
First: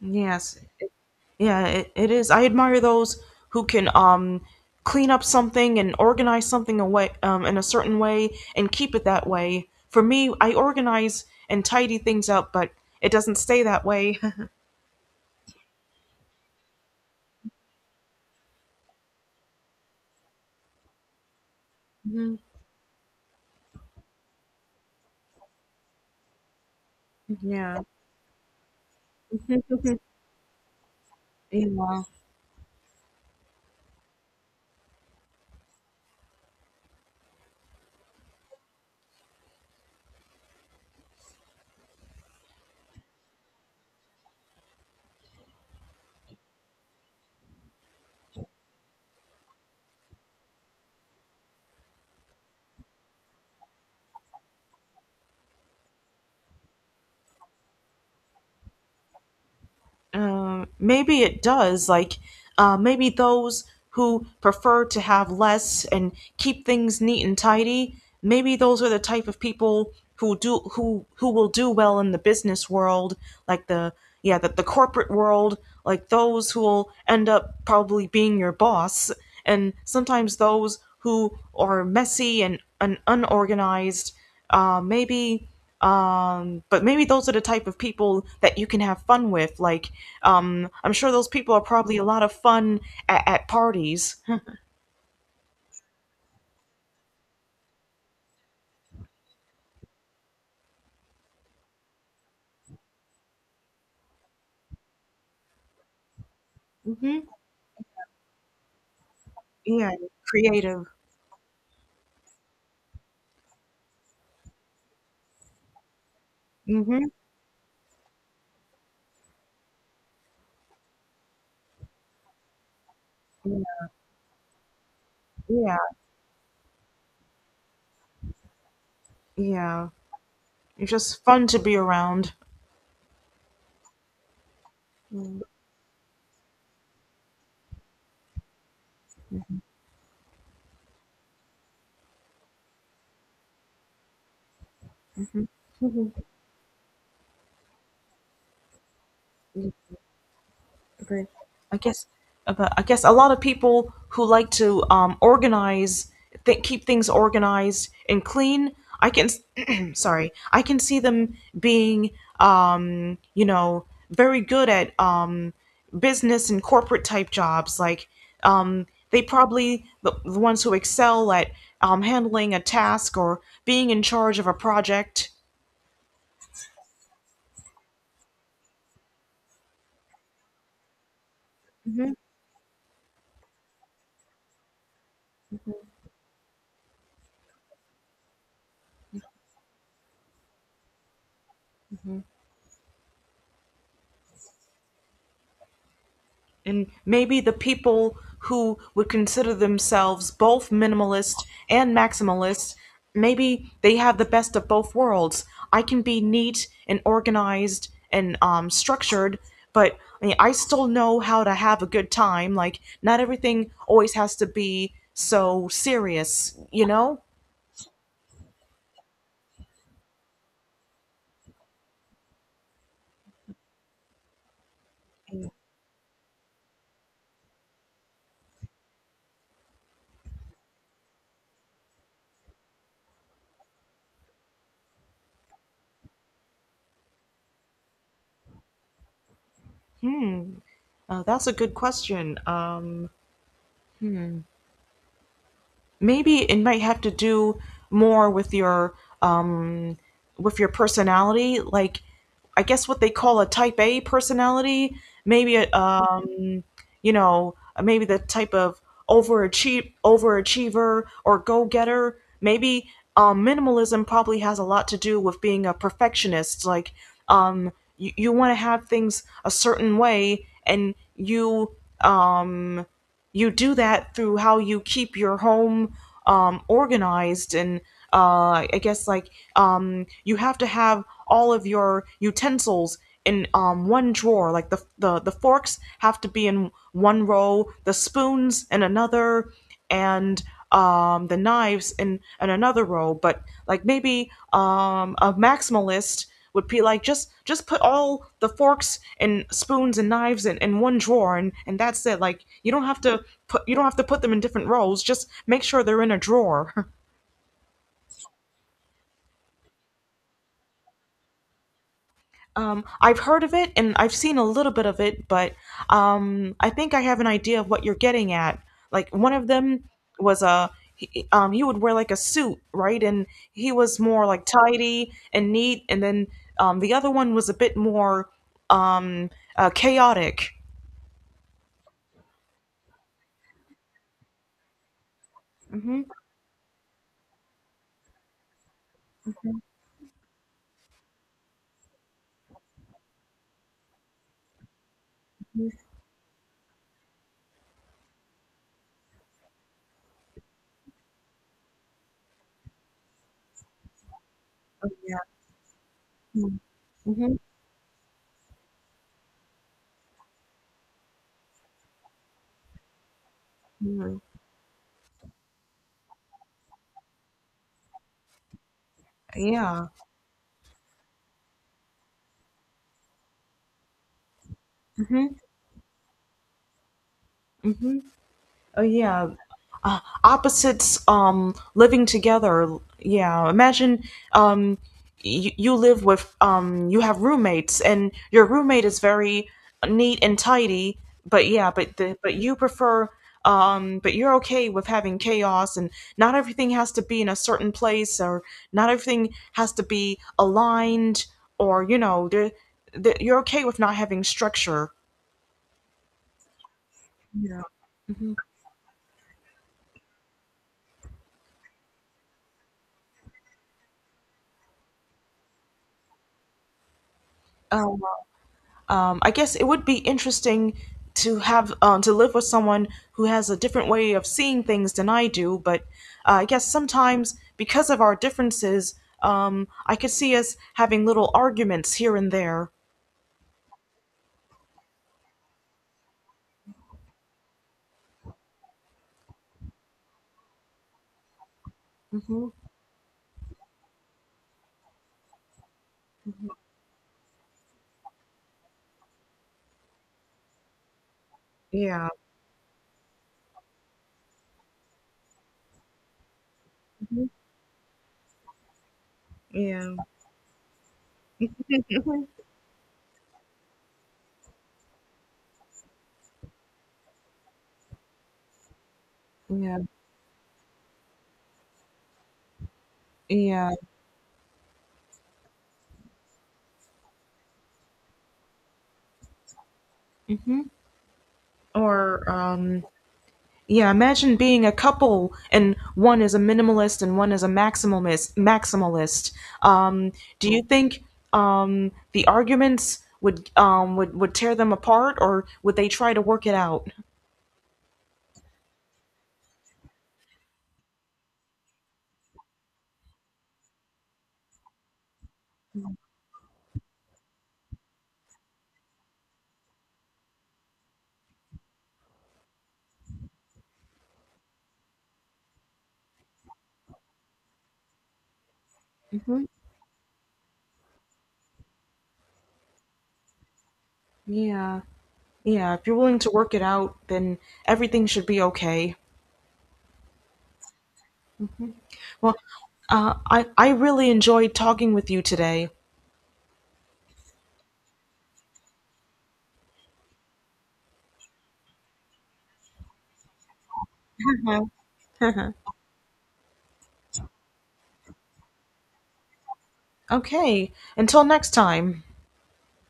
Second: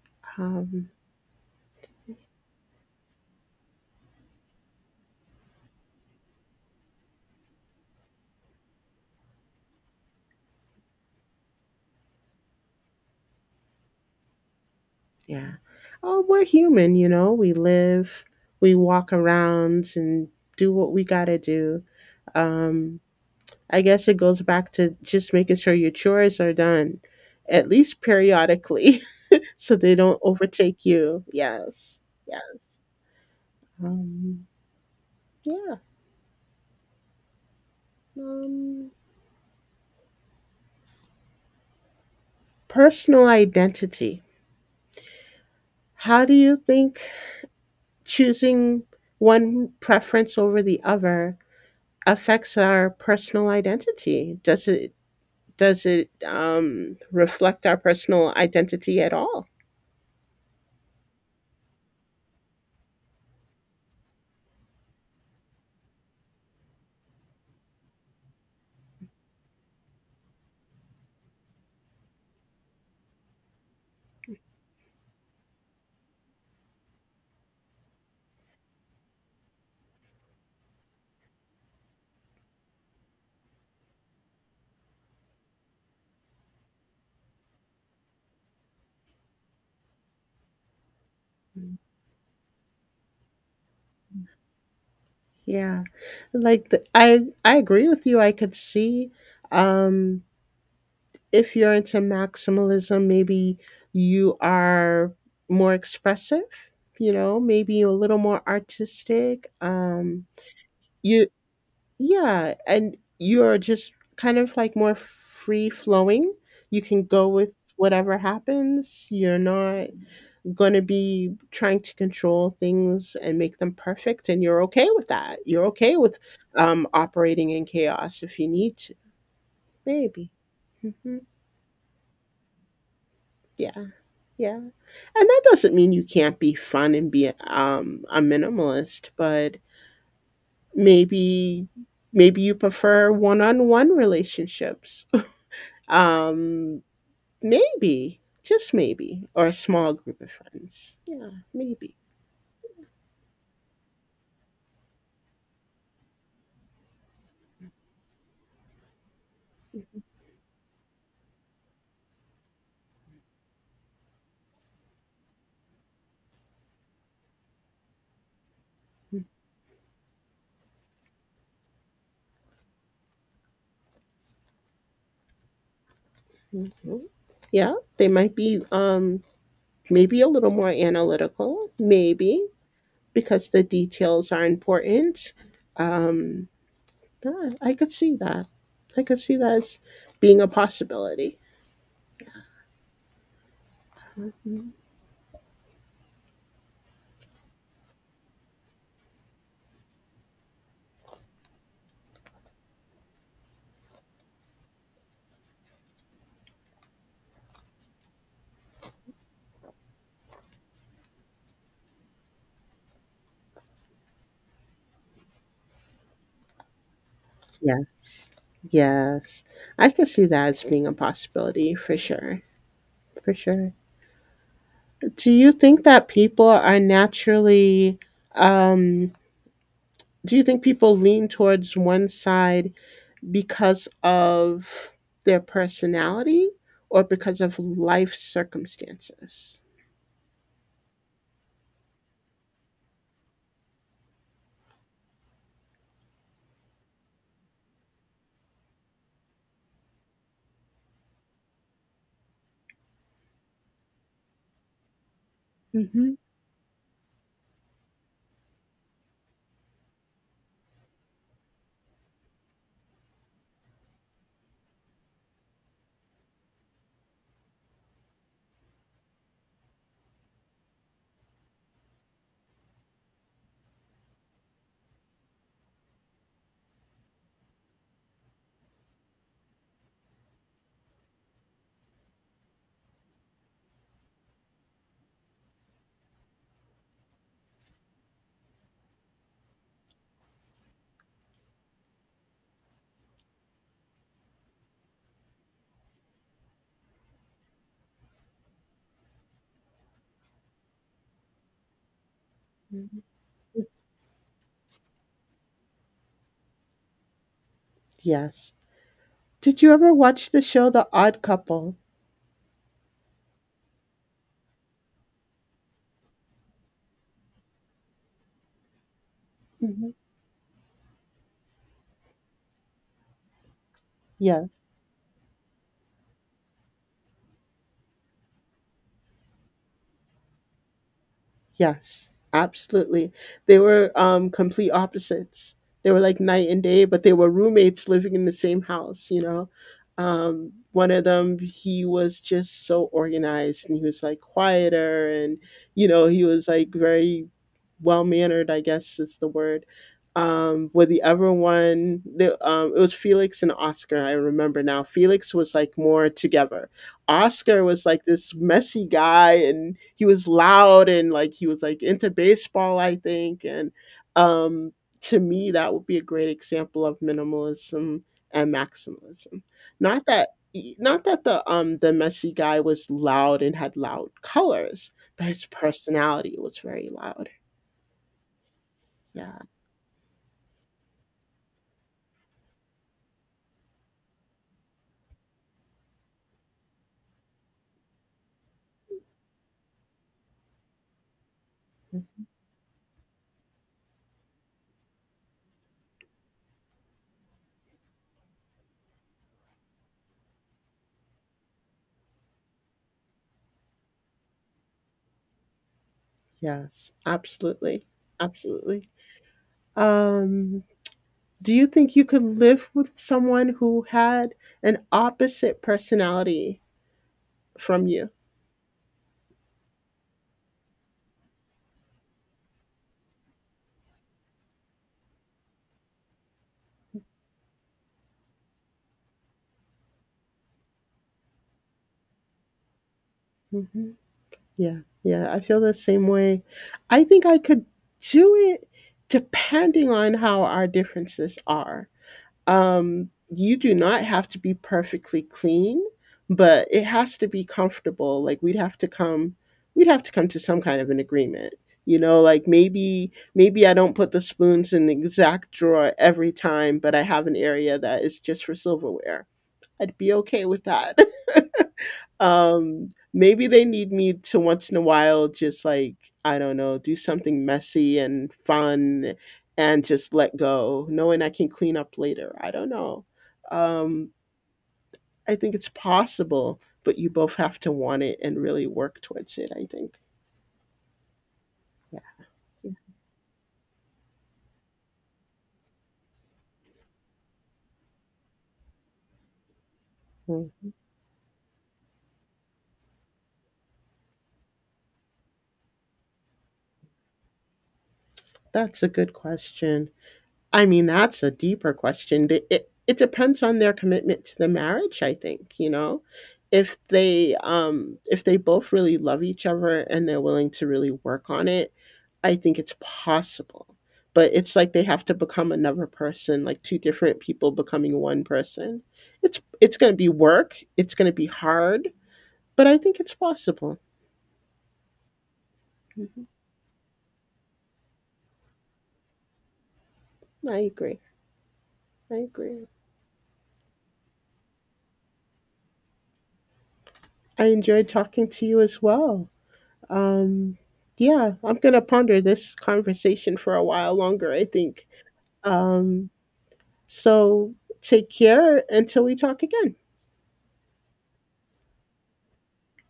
S1: Yes.
S2: Um,
S1: Yeah, it is. I admire those who can clean up something and organize something away in a certain way and keep it that way. For me, I organize and tidy things up, but it doesn't stay that way.
S2: yeah. Oh, we're human, you know? We live, we walk around and do what we gotta do.
S1: hmm.
S2: Um, I guess it goes back to just making sure your chores are done, at
S1: Yeah.
S2: least periodically. So they don't overtake you. Yes,
S1: yeah.
S2: yes. Um, yeah. Um, Personal identity. How do you think choosing one preference over the other affects our personal identity? Does it reflect our personal identity at all?
S1: Maybe it does. Like, maybe those who prefer to have less and keep things neat and tidy, maybe those are the type of people who will do well in the business world, like the corporate world, like those who will end up probably being your boss. And sometimes those who are messy and unorganized, maybe but maybe those are the type of people that you can have fun with. Like I'm sure those people are probably a lot of fun at parties.
S2: Yeah, like the, I agree with you. I could see um, if you're into maximalism, maybe you are more expressive, you
S1: hmm.
S2: know, maybe you're a little more artistic.
S1: Yeah, creative.
S2: You, yeah, and you're just kind of like more free flowing. You can
S1: Hmm.
S2: go with whatever happens. You're not going to be trying to control things and make them
S1: Yeah.
S2: perfect, and you're okay with that. You're
S1: Yeah.
S2: okay with operating in chaos if you need to,
S1: Yeah,
S2: maybe.
S1: it's
S2: Mhm.
S1: just fun to be around.
S2: Yeah. Yeah. And that doesn't mean you can't be fun and be, a minimalist, but maybe maybe you prefer one-on-one relationships.
S1: Mm-hmm.
S2: Um, maybe, just maybe, or a small group of friends.
S1: Great.
S2: Yeah,
S1: I
S2: maybe.
S1: guess, but I guess a lot of people who like to organize, keep things organized and clean. I can, sorry, I can see them being, you know, very good at business and corporate type jobs. Like they probably the ones who excel at handling a task or being in charge of a project.
S2: Mhm. Yeah, they might be, maybe a little more analytical, maybe, because the details are important. Um, yeah, I could see that. I could see that as being a possibility. Mhm.
S1: And maybe the people who would consider themselves both minimalist and maximalist, maybe they have the best of both worlds. I can be neat and organized and structured, but I mean, I still know how to have a good time. Like, not everything always has to be so serious, you know?
S2: Yes. Yes. I could see that as being a possibility for sure. For sure. Do you think that people are naturally um do you think people lean towards one side because of their personality or because of life circumstances?
S1: Hmm, that's a good question. Maybe it might have to do more um with your personality. Like, I guess what they call a type A personality, maybe a,
S2: Mhm.
S1: um, you know, maybe the type of overachiever or go-getter. Maybe minimalism probably has a lot to do with being a perfectionist. Like you, you want to have things a certain way, and you um you do that through how you keep your home organized. And I guess, like you have to have all of your utensils in one drawer. Like the forks have to be in one row, the spoons in another, and the knives in another row. But like maybe a maximalist would be like just put all the forks and spoons and knives in one drawer, and that's it. Like you don't have
S2: Mhm.
S1: to put them in different rows. Just make sure they're in a drawer.
S2: Yes. Did you ever watch the show The Odd Couple?
S1: I've heard of it and I've seen a little bit of it, but I think I have an idea of what you're getting at. Like, one of them was a he would wear like a suit, right? And he was more like
S2: Yes.
S1: tidy and neat, and then the other one was a bit more um, chaotic.
S2: Yes. Absolutely. They were complete opposites. They were
S1: Hmm.
S2: like night and day, but they were roommates living in the same house, you know. One of them he was just so organized and he was like quieter and you know, he was like very well mannered, I guess is the word. With the other one the it was Felix and Oscar, I remember now.
S1: Yeah.
S2: Felix was like more together.
S1: Hmm.
S2: Oscar was like this messy guy and he was loud and like he was like into baseball, I think. And um, to me, that would be a great example of minimalism and maximalism.
S1: Yeah.
S2: Not that e, not that the messy guy was loud and had loud colors, but
S1: Hmm.
S2: his personality was very loud.
S1: Oh yeah,
S2: Yeah,
S1: opposites living together. Yeah, imagine um you live with you have roommates and your roommate is very neat and tidy, but yeah, but the but you prefer but you're okay with having chaos, and not everything has to be in a certain place, or not everything has to be aligned, or you know you're okay with not having structure.
S2: yes,
S1: Yeah.
S2: absolutely. Absolutely. Um, do you think you could live with someone who had an opposite personality from
S1: Um,
S2: you?
S1: I guess it would be interesting to have to live with someone who has a different way of seeing things than I do. But I guess sometimes because of our differences, I could see us having little arguments here and there.
S2: Mhm. Yeah, yeah, I feel the same way. I think I could do it depending on how our differences are.
S1: Hmm.
S2: You do not have to be perfectly clean, but it has to be comfortable. Like we'd have to come to some kind of an agreement. You
S1: Yeah.
S2: know, like maybe maybe I don't put the spoons in the exact drawer every time, but I have
S1: Mhm.
S2: an area that is just for silverware.
S1: Yeah.
S2: I'd be okay with that.
S1: Mhm.
S2: Maybe they need me to once in a while just like, I don't know, do something messy and fun
S1: Yeah.
S2: and just let go, knowing I can clean up later. I don't know.
S1: Yeah.
S2: Um, I think it's possible, but you both have to want it and really work towards it, I think.
S1: Hmm. Or
S2: Yeah.
S1: yeah, imagine being a couple and one is a minimalist and one is a maximalist. Maximalist. Um, do you
S2: Mhm.
S1: think the arguments would would tear them apart, or would they try to work it out?
S2: That's a good question. I mean, that's a deeper question. The it it depends on their commitment to the marriage, I think, you know? If they both really love each other and they're willing to really work on it, I think it's possible. But it's like they have to become another person, like two different people becoming one person. It's
S1: Hmm.
S2: it's gonna be work, it's gonna be hard, but I think it's possible.
S1: Yeah, yeah. If you're willing
S2: Mhm.
S1: to work it out, then everything should be okay.
S2: I agree. I
S1: Well,
S2: agree.
S1: I really enjoyed talking with you today.
S2: I enjoyed talking to you as well. Um, yeah, I'm gonna ponder this conversation for a while longer, I think. Um, so take care until we talk again.
S1: okay. Until next time.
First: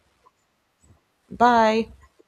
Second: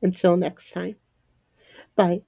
S2: Until next time.
S1: Bye.
S2: Bye.